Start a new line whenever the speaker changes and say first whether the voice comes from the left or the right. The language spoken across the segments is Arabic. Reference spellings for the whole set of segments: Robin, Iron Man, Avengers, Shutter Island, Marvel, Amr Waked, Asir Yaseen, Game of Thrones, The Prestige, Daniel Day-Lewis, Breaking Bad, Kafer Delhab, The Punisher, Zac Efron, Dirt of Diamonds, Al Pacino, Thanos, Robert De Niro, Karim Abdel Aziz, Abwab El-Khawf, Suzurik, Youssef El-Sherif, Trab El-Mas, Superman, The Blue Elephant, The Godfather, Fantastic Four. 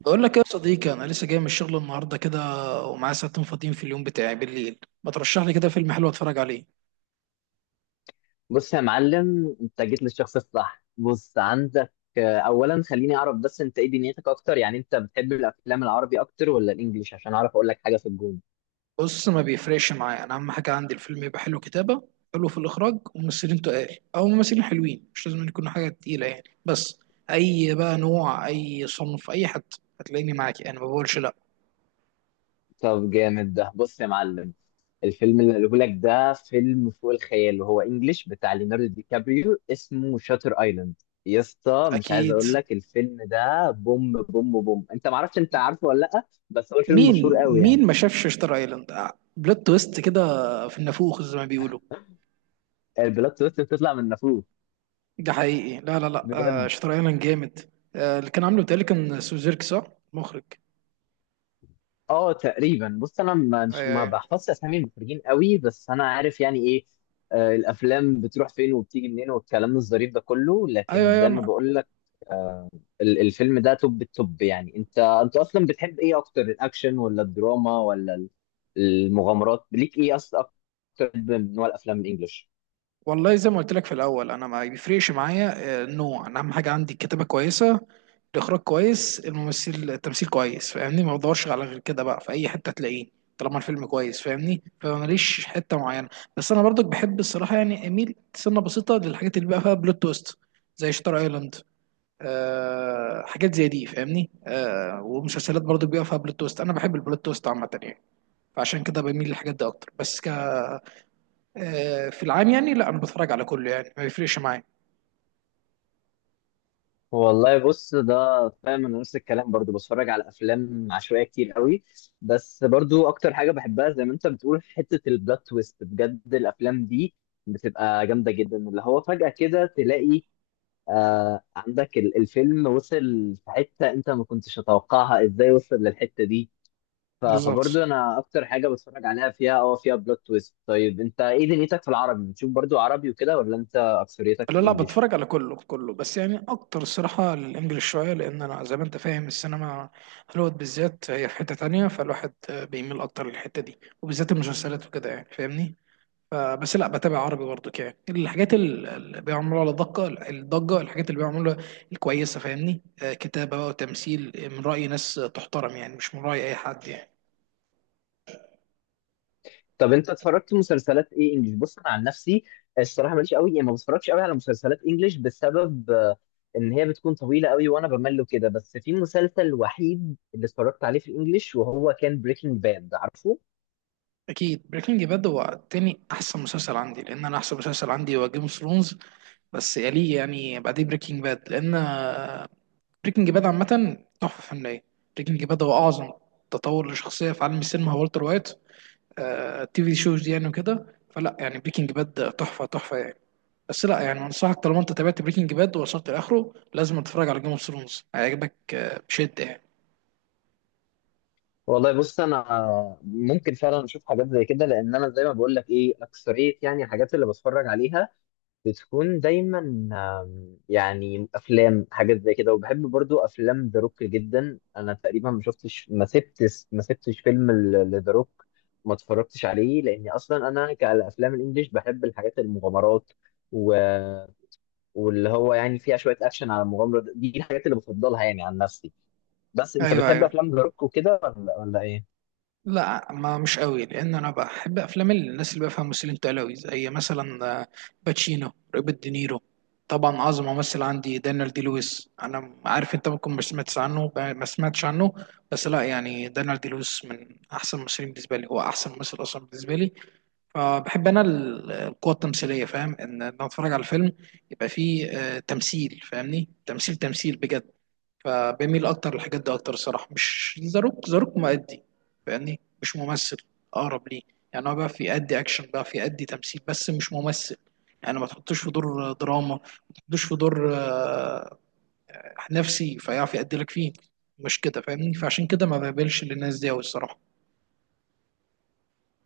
right: بقول لك إيه يا صديقي، انا لسه جاي من الشغل النهارده كده، ومعايا ساعتين فاضيين في اليوم بتاعي بالليل. ما ترشح لي كده فيلم حلو اتفرج عليه؟
left: بص يا معلم، انت جيت للشخص الصح. بص عندك. اولا خليني اعرف بس انت ايه دنيتك اكتر؟ يعني انت بتحب الافلام العربي اكتر ولا الانجليش، عشان اعرف اقول لك حاجه في الجون.
right: بص، ما بيفرقش معايا، انا اهم حاجه عندي الفيلم يبقى حلو كتابه، حلو في الاخراج، وممثلين تقال او ممثلين حلوين، مش لازم يكون حاجه تقيله يعني. بس اي بقى نوع، اي صنف، اي حد هتلاقيني معاك، يعني ما بقولش لا.
left: طب جامد ده. بص يا معلم، الفيلم اللي قاله لك ده فيلم فوق الخيال، وهو انجليش بتاع ليوناردو دي كابريو، اسمه شاتر ايلاند. يا اسطى مش عايز
right: اكيد.
left: اقول لك الفيلم ده بوم بوم بوم. انت معرفش؟ انت عارفه ولا لا؟ بس هو الفيلم مشهور
right: مين
left: قوي يعني.
right: مين ما شافش شتر ايلاند؟ بلوت تويست كده في النافوخ زي ما بيقولوا.
left: البلوت تويست بتطلع من نافوخ؟
right: ده حقيقي، لا لا لا. آه،
left: بجد؟
right: شاتر ايلاند جامد. آه، اللي كان عامله بتهيألي كان سوزيرك صح؟ مخرج.
left: اه تقريبا. بص انا ما- مش
right: ايوه
left: ما
right: ايوه.
left: بحفظش اسامي المخرجين قوي، بس انا عارف يعني ايه. الافلام بتروح فين وبتيجي منين والكلام الظريف ده كله. لكن
right: ايوه ايوه
left: زي ما بقول لك، الفيلم ده توب التوب يعني. انت اصلا بتحب ايه اكتر؟ الاكشن ولا الدراما ولا المغامرات؟ ليك ايه اصلا اكتر من نوع الافلام الانجليش؟
right: والله زي ما قلت لك في الاول انا ما بيفرقش معايا. النوع انا اهم حاجه عندي الكتابه كويسه، الاخراج كويس، الممثل التمثيل كويس، فاهمني؟ ما بدورش على غير كده بقى، في اي حته تلاقيه طالما الفيلم كويس فاهمني، فماليش حته معينه. بس انا برضك بحب الصراحه، يعني اميل سنه بسيطه للحاجات اللي بقى فيها بلوت تويست، زي شاتر ايلاند. آه، حاجات زي دي فاهمني، آه، ومسلسلات برضو بيبقى فيها بلوت تويست. انا بحب البلوت تويست عامه يعني، فعشان كده بميل للحاجات دي اكتر. بس ك في العام يعني، لا انا بتفرج على كله يعني ما بيفرقش معايا.
left: والله بص ده، فاهم انا نفس الكلام. برضو بتفرج على افلام عشوائيه كتير قوي، بس برضو اكتر حاجه بحبها، زي ما انت بتقول، حته البلوت تويست. بجد الافلام دي بتبقى جامده جدا، اللي هو فجاه كده تلاقي آه، عندك الفيلم وصل في حته انت ما كنتش تتوقعها، ازاي وصل للحته دي؟ ف-
right: بالظبط.
left: فبرضو انا اكتر حاجه بتفرج عليها فيها اه، فيها بلوت تويست. طيب انت ايه دنيتك في العربي؟ بتشوف برضو عربي وكده ولا انت اكثريتك في
right: لا لا،
left: الانجليش؟
right: بتفرج على كله كله، بس يعني اكتر الصراحه الانجليش شويه، لان انا زي ما انت فاهم السينما هوليوود بالذات هي في حته تانية، فالواحد بيميل اكتر للحته دي، وبالذات المسلسلات وكده يعني فاهمني. بس لا بتابع عربي برضه، يعني الحاجات اللي بيعملوا على الضجه الحاجات اللي بيعملوها الكويسه فاهمني، كتابه بقى وتمثيل، من راي ناس تحترم يعني، مش من راي اي حد يعني.
left: طب انت اتفرجت مسلسلات ايه انجليش؟ بص انا عن نفسي الصراحه ماليش قوي، يعني ما بتفرجش قوي على مسلسلات انجليش بسبب ان هي بتكون طويله قوي وانا بمل كده. بس في مسلسل وحيد اللي اتفرجت عليه في الانجليش وهو كان بريكنج باد، عارفه؟
right: اكيد، بريكنج باد هو تاني احسن مسلسل عندي، لان انا احسن مسلسل عندي هو جيم اوف ثرونز، بس يليه يعني، بعديه بريكنج باد. لان بريكنج باد عامه تحفه فنيه. بريكنج باد هو اعظم تطور لشخصيه في عالم السينما، هو والتر وايت، التي في شوز دي يعني وكده. فلا يعني، بريكنج باد تحفه تحفه يعني. بس لا يعني، انصحك طالما انت تابعت بريكنج باد ووصلت لاخره، لازم تتفرج على جيم اوف ثرونز، هيعجبك بشده يعني.
left: والله بص انا ممكن فعلا اشوف حاجات زي كده، لان انا زي ما بقول لك ايه، اكثريه يعني الحاجات اللي بتفرج عليها بتكون دايما يعني افلام حاجات زي كده. وبحب برضو افلام ذا روك جدا. انا تقريبا ما شفتش ما سبتش فيلم لذا روك ما اتفرجتش عليه، لاني اصلا انا كالافلام الانجليش بحب الحاجات المغامرات و... واللي هو يعني فيها شويه اكشن على المغامره دي، الحاجات اللي بفضلها يعني عن نفسي. بس انت
right: ايوه
left: بتحب
right: ايوه.
left: افلام ذا روك وكده ولا ايه؟
right: لا، ما مش قوي، لان انا بحب افلام الناس اللي بفهم، ممثلين تقال قوي، زي مثلا باتشينو، روبرت دينيرو، طبعا اعظم ممثل عندي دانيال دي لويس، انا عارف انت ممكن ما سمعتش عنه. بس لا يعني، دانيال دي لويس من احسن الممثلين بالنسبه لي، هو احسن ممثل اصلا بالنسبه لي. فبحب انا القوة التمثيلية، فاهم ان انا اتفرج على الفيلم يبقى فيه تمثيل، فاهمني؟ تمثيل بجد. فبميل اكتر للحاجات دي اكتر الصراحة، مش زاروك مؤدي فاهمني، مش ممثل اقرب ليه، يعني هو بقى في يأدي اكشن، بقى في يأدي تمثيل، بس مش ممثل يعني. ما تحطوش في دور دراما، ما تحطوش في دور نفسي فيعرف يأدي لك فيه، مش كده فاهمني؟ فعشان كده ما بقبلش للناس دي أوي الصراحة.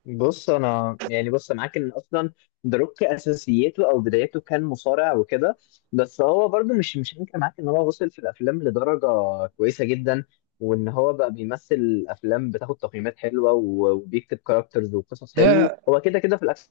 left: بص انا يعني، بص أنا معاك ان اصلا ذا روك اساسيته او بدايته كان مصارع وكده، بس هو برضو مش هنكر معاك ان هو وصل في الافلام لدرجه كويسه جدا، وان هو بقى بيمثل افلام بتاخد تقييمات حلوه وبيكتب كاركترز وقصص حلوه.
right: ده
left: هو كده كده في الاكشن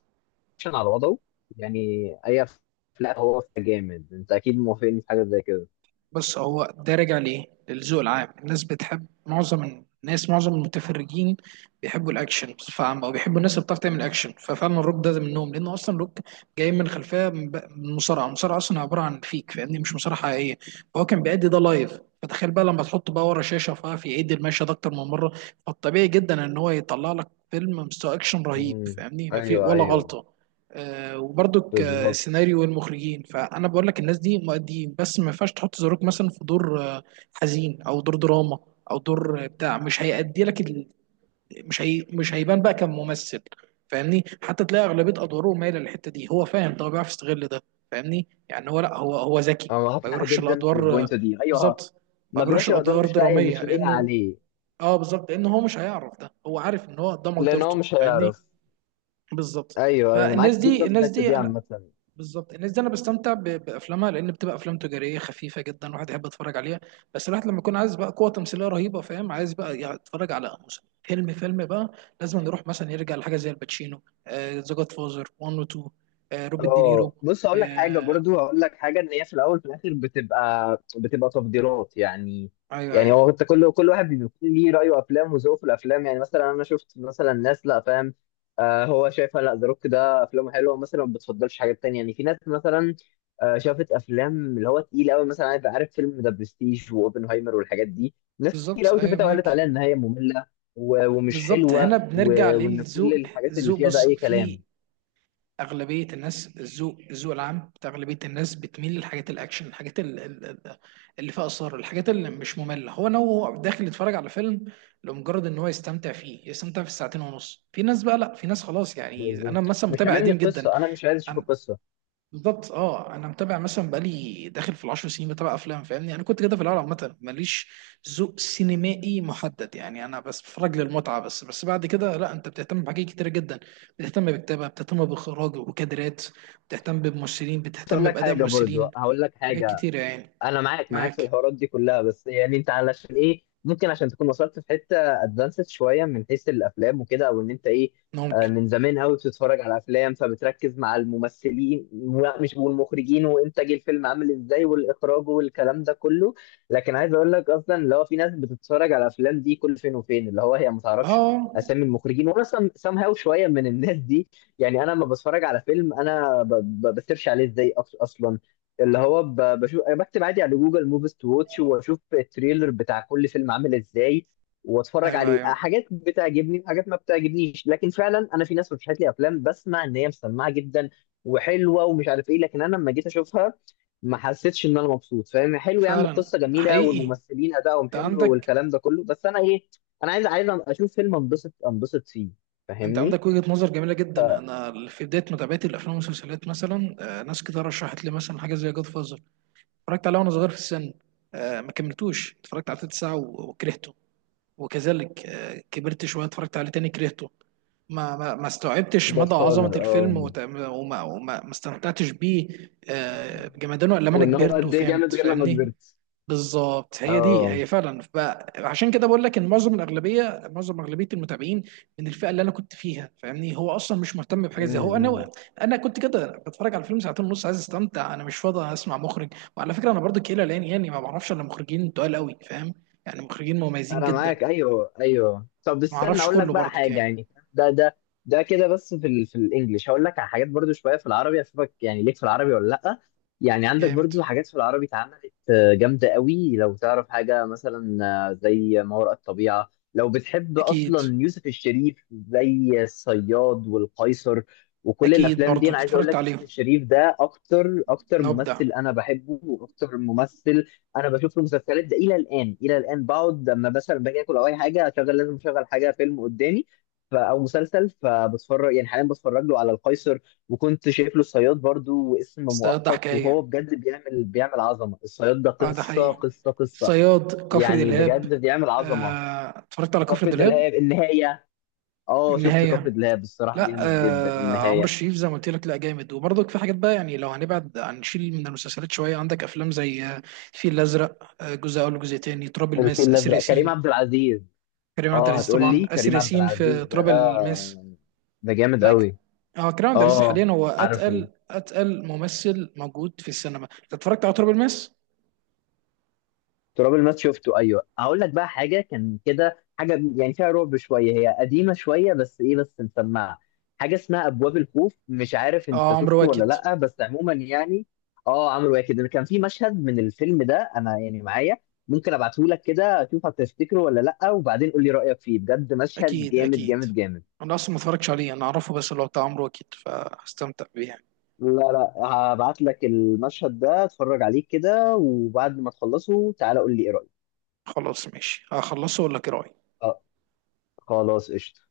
left: على وضعه يعني، اي افلام هو جامد. انت اكيد موافقني في حاجه زي كده.
right: بص، هو ده راجع ليه للذوق العام. الناس بتحب، معظم الناس معظم المتفرجين بيحبوا الاكشن بصفه عامه، او بيحبوا الناس اللي بتعرف تعمل اكشن، ففعلا الروك ده منهم، لان اصلا الروك جاي من خلفيه من من مصارعه. المصارعه اصلا عباره عن فيك فاهمني، مش مصارعه حقيقيه. فهو كان بيأدي ده لايف، فتخيل بقى لما تحطه بقى ورا شاشه، ففي يعيد المشهد ده اكتر من مره. فالطبيعي جدا ان هو يطلع لك فيلم مستوى اكشن رهيب
left: امم،
right: فاهمني، ما في
left: ايوه
right: ولا
left: ايوه،
right: غلطه. وبرده
left: بالظبط.
right: السيناريو والمخرجين. فانا بقول لك الناس دي مؤديين، بس ما ينفعش تحط زاروك مثلا في دور حزين او دور دراما، او دور بتاع، مش هيأدي لك ال... مش هي... مش هيبان بقى كممثل فاهمني. حتى تلاقي اغلبيه ادواره مايله للحته دي، هو فاهم ده، هو بيعرف يستغل ده فاهمني، يعني هو لا هو هو ذكي.
left: انا معاك
right: ما
left: حق
right: بيروحش
left: جدا في
right: الادوار
left: البوينت دي، ايوه.
right: بالظبط. ما
left: ما
right: بيروحش
left: بيروحش الادوار،
right: الادوار
left: مش لاقي
right: دراميه،
left: مش لاقي
right: لانه
left: عليه،
right: اه بالظبط، لان هو مش هيعرف، ده هو عارف ان هو ده
left: لان هو
right: مقدرته
left: مش
right: فاهمني.
left: هيعرف.
right: بالظبط.
left: ايوه ايوه، انا
right: فالناس
left: معاك
right: دي
left: جدا في
right: الناس
left: الحته
right: دي
left: دي عامه.
right: بالظبط. الناس دي انا بستمتع بافلامها، لان بتبقى افلام تجاريه خفيفه جدا، الواحد يحب يتفرج عليها. بس الواحد لما يكون عايز بقى قوه تمثيليه رهيبه فاهم، عايز بقى يتفرج على فيلم فيلم بقى، لازم نروح مثلا يرجع لحاجه زي الباتشينو، ذا جاد فازر 1 و 2، روبرت دينيرو.
left: اه بص
right: في،
left: هقول لك حاجه، برضو هقول لك حاجه، ان هي في الاول في الاخر بتبقى تفضيلات يعني.
right: ايوه
left: يعني
right: ايوه.
left: هو انت، كل واحد بيكون ليه رايه وافلام وذوقه في الافلام. يعني مثلا انا شفت مثلا ناس، لا فاهم آه، هو شايفها لا ذا روك ده افلامه حلوه مثلا، ما بتفضلش حاجات تانية. يعني في ناس مثلا آه، شافت افلام اللي هو تقيل قوي، مثلا عارف فيلم ذا برستيج واوبنهايمر والحاجات دي، ناس كتير
right: بالظبط،
left: قوي
right: ايوه،
left: شافتها وقالت
right: معاك.
left: عليها ان هي ممله ومش
right: بالظبط، هنا
left: حلوه
right: بنرجع
left: وان كل
right: للذوق.
left: الحاجات اللي
right: الذوق
left: فيها ده
right: بص،
left: اي
right: في
left: كلام.
right: اغلبيه الناس الذوق العام بتاع اغلبيه الناس بتميل للحاجات الاكشن، الحاجات اللي فيها اثار، الحاجات اللي مش ممله، هو انا هو داخل يتفرج على فيلم لمجرد ان هو يستمتع فيه، يستمتع في الساعتين ونص. في ناس بقى لا، في ناس خلاص. يعني انا
left: بالظبط،
right: مثلا
left: مش
right: متابع
left: هاممني
right: قديم جدا.
left: القصه، انا مش عايز اشوف
right: أنا-
left: القصه.
right: بالظبط، اه انا متابع مثلا بقالي داخل في 10 سنين بتابع افلام فاهمني، انا كنت كده في الاول عامه ماليش ذوق سينمائي محدد يعني، انا بس بتفرج للمتعه بس. بس بعد كده لا، انت بتهتم بحاجات كتيره جدا، بتهتم بالكتابه، بتهتم باخراج وكادرات، بتهتم بممثلين،
left: بس اقول
right: بتهتم
left: لك
right: باداء
left: حاجه، برضو
right: ممثلين.
left: هقول لك
right: حاجات
left: حاجه،
right: كتيره يعني.
left: انا معاك في
right: معاك.
left: الحوارات دي كلها، بس يعني انت علشان ايه؟ ممكن عشان تكون وصلت في حته ادفانسد شويه من حيث الافلام وكده، او ان انت ايه،
right: ممكن.
left: من زمان قوي بتتفرج على افلام فبتركز مع الممثلين و- مش والمخرجين وانتاج الفيلم عامل ازاي والاخراج والكلام ده كله. لكن عايز اقول لك اصلا، اللي هو في ناس بتتفرج على الافلام دي كل فين وفين، اللي هو هي ما تعرفش
right: اه،
left: اسامي المخرجين. وانا سام هاو شويه من الناس دي، يعني انا لما بتفرج على فيلم انا ب- ب- بسيرش عليه ازاي اصلا، اللي هو بشوف، أنا بكتب عادي على جوجل موفيز تو واتش واشوف التريلر بتاع كل فيلم عامل ازاي واتفرج
right: ايوه
left: عليه.
right: ايوه.
left: حاجات بتعجبني وحاجات ما بتعجبنيش، لكن فعلا انا في ناس رشحت لي افلام بسمع ان هي مسمعه جدا وحلوه ومش عارف ايه، لكن انا لما جيت اشوفها ما حسيتش ان انا مبسوط. فاهم، حلو يا عم،
right: فعلا
left: القصه جميله
right: حقيقي.
left: والممثلين ادائهم
right: انت
left: حلو
right: عندك
left: والكلام ده كله، بس انا ايه، انا عايز اشوف فيلم انبسط فيه،
right: انت
left: فاهمني.
right: عندك وجهة نظر جميلة جدا. انا في بداية متابعتي للافلام والمسلسلات مثلا ناس كتير رشحت لي مثلا حاجة زي جاد فازر، اتفرجت عليه وانا صغير في السن، ما كملتوش، اتفرجت على تلت ساعة وكرهته. وكذلك كبرت شوية اتفرجت عليه تاني كرهته. ما استوعبتش
left: جاد
right: مدى عظمة
left: فاذر اه،
right: الفيلم وما وما ما استمتعتش بيه بجمدانه الا لما انا
left: وان هو
right: كبرت
left: قد ايه
right: وفهمت
left: جامد غير لما
right: فاهمني.
left: كبرت.
right: بالظبط، هي دي.
left: اه،
right: هي فعلا بقى عشان كده بقول لك ان معظم الاغلبيه، معظم اغلبيه المتابعين من الفئه اللي انا كنت فيها فاهمني، هو اصلا مش مهتم بحاجه زي هو
left: امم،
right: انا. انا كنت كده بتفرج على فيلم ساعتين ونص عايز استمتع، انا مش فاضي اسمع مخرج، وعلى فكره انا برضو كيلا، لان يعني ما بعرفش الا مخرجين تقال قوي فاهم، يعني مخرجين مميزين
left: انا
right: جدا
left: معاك، ايوه ايوه. طب
right: ما
left: استنى
right: اعرفش.
left: اقول لك
right: كله
left: بقى
right: برضو
left: حاجه
right: كان
left: يعني، ده ده ده كده. بس في ال في الانجليش هقول لك على حاجات، برضو شويه في العربي اشوفك يعني، ليك في العربي ولا لا؟ يعني عندك
right: جامد.
left: برضو حاجات في العربي اتعملت جامده قوي، لو تعرف حاجه مثلا زي ما وراء الطبيعه. لو بتحب
right: اكيد،
left: اصلا يوسف الشريف، زي الصياد والقيصر وكل
right: اكيد
left: الافلام دي،
right: برضو
left: انا عايز اقول
right: اتفرجت
left: لك يوسف
right: عليهم
left: الشريف ده اكتر
right: نبدع.
left: ممثل انا بحبه، واكتر ممثل انا بشوف المسلسلات ده الى الان. الى الان بقعد لما مثلا باجي اكل او اي حاجه، اشغل، لازم اشغل حاجه فيلم قدامي ف او مسلسل، فبتفرج يعني. حاليا بتفرج له على القيصر، وكنت شايف له الصياد برضو واسم
right: الصياد ده
left: مؤقت، وهو
right: حكايه،
left: بجد بيعمل عظمه. الصياد ده
right: اه ده
left: قصه
right: حقيقي.
left: قصه،
right: الصياد، كفر
left: يعني بجد
right: دلهاب،
left: بيعمل عظمه.
right: اتفرجت على كفر
left: كفر
right: دلهاب
left: دلهاب النهايه، اه شفت كفر
right: النهاية.
left: دلهاب، الصراحه
right: لا
left: جامد جدا
right: آه، عمرو
left: النهايه.
right: الشريف زي ما قلت لك، لا جامد. وبرضك في حاجات بقى يعني، لو هنبعد هنشيل من المسلسلات شوية، عندك أفلام زي الفيل الأزرق، جزء أول وجزء تاني، تراب الماس
left: الفيل
right: آسر
left: الازرق كريم
right: ياسين.
left: عبد العزيز،
right: كريم عبد
left: اه
right: العزيز
left: هتقول
right: طبعا،
left: لي
right: آسر
left: كريم عبد
right: ياسين في
left: العزيز، ده
right: تراب الماس.
left: ده جامد
right: لا،
left: قوي.
right: اه كريم عبد العزيز حاليا
left: اه
right: هو
left: عارفه،
right: أتقل أتقل ممثل موجود في السينما. أنت اتفرجت على تراب الماس؟
left: تراب الماس شفته ايوه. هقول لك بقى حاجه، كان كده حاجه يعني فيها رعب شويه، هي قديمه شويه بس ايه بس مسمعه، حاجه اسمها ابواب الخوف. مش عارف انت
right: اه، عمرو
left: شفته ولا
right: واكد.
left: لا، بس عموما يعني اه، عملوا ايه كده. كان في مشهد من الفيلم ده انا يعني معايا، ممكن ابعته لك كده شوف هتفتكره ولا لا، وبعدين قول لي رايك فيه. بجد مشهد
right: أكيد
left: جامد
right: أكيد.
left: جامد جامد
right: أنا أصلا ما اتفرجتش عليه، أنا أعرفه بس اللي هو بتاع عمرو واكد، فهستمتع بيه يعني.
left: لا لا، هبعت لك المشهد ده، اتفرج عليه كده، وبعد ما تخلصه تعالى قول لي ايه رايك.
right: خلاص ماشي، هخلصه ولا إيه رأيك؟
left: اه، خلاص قشطة.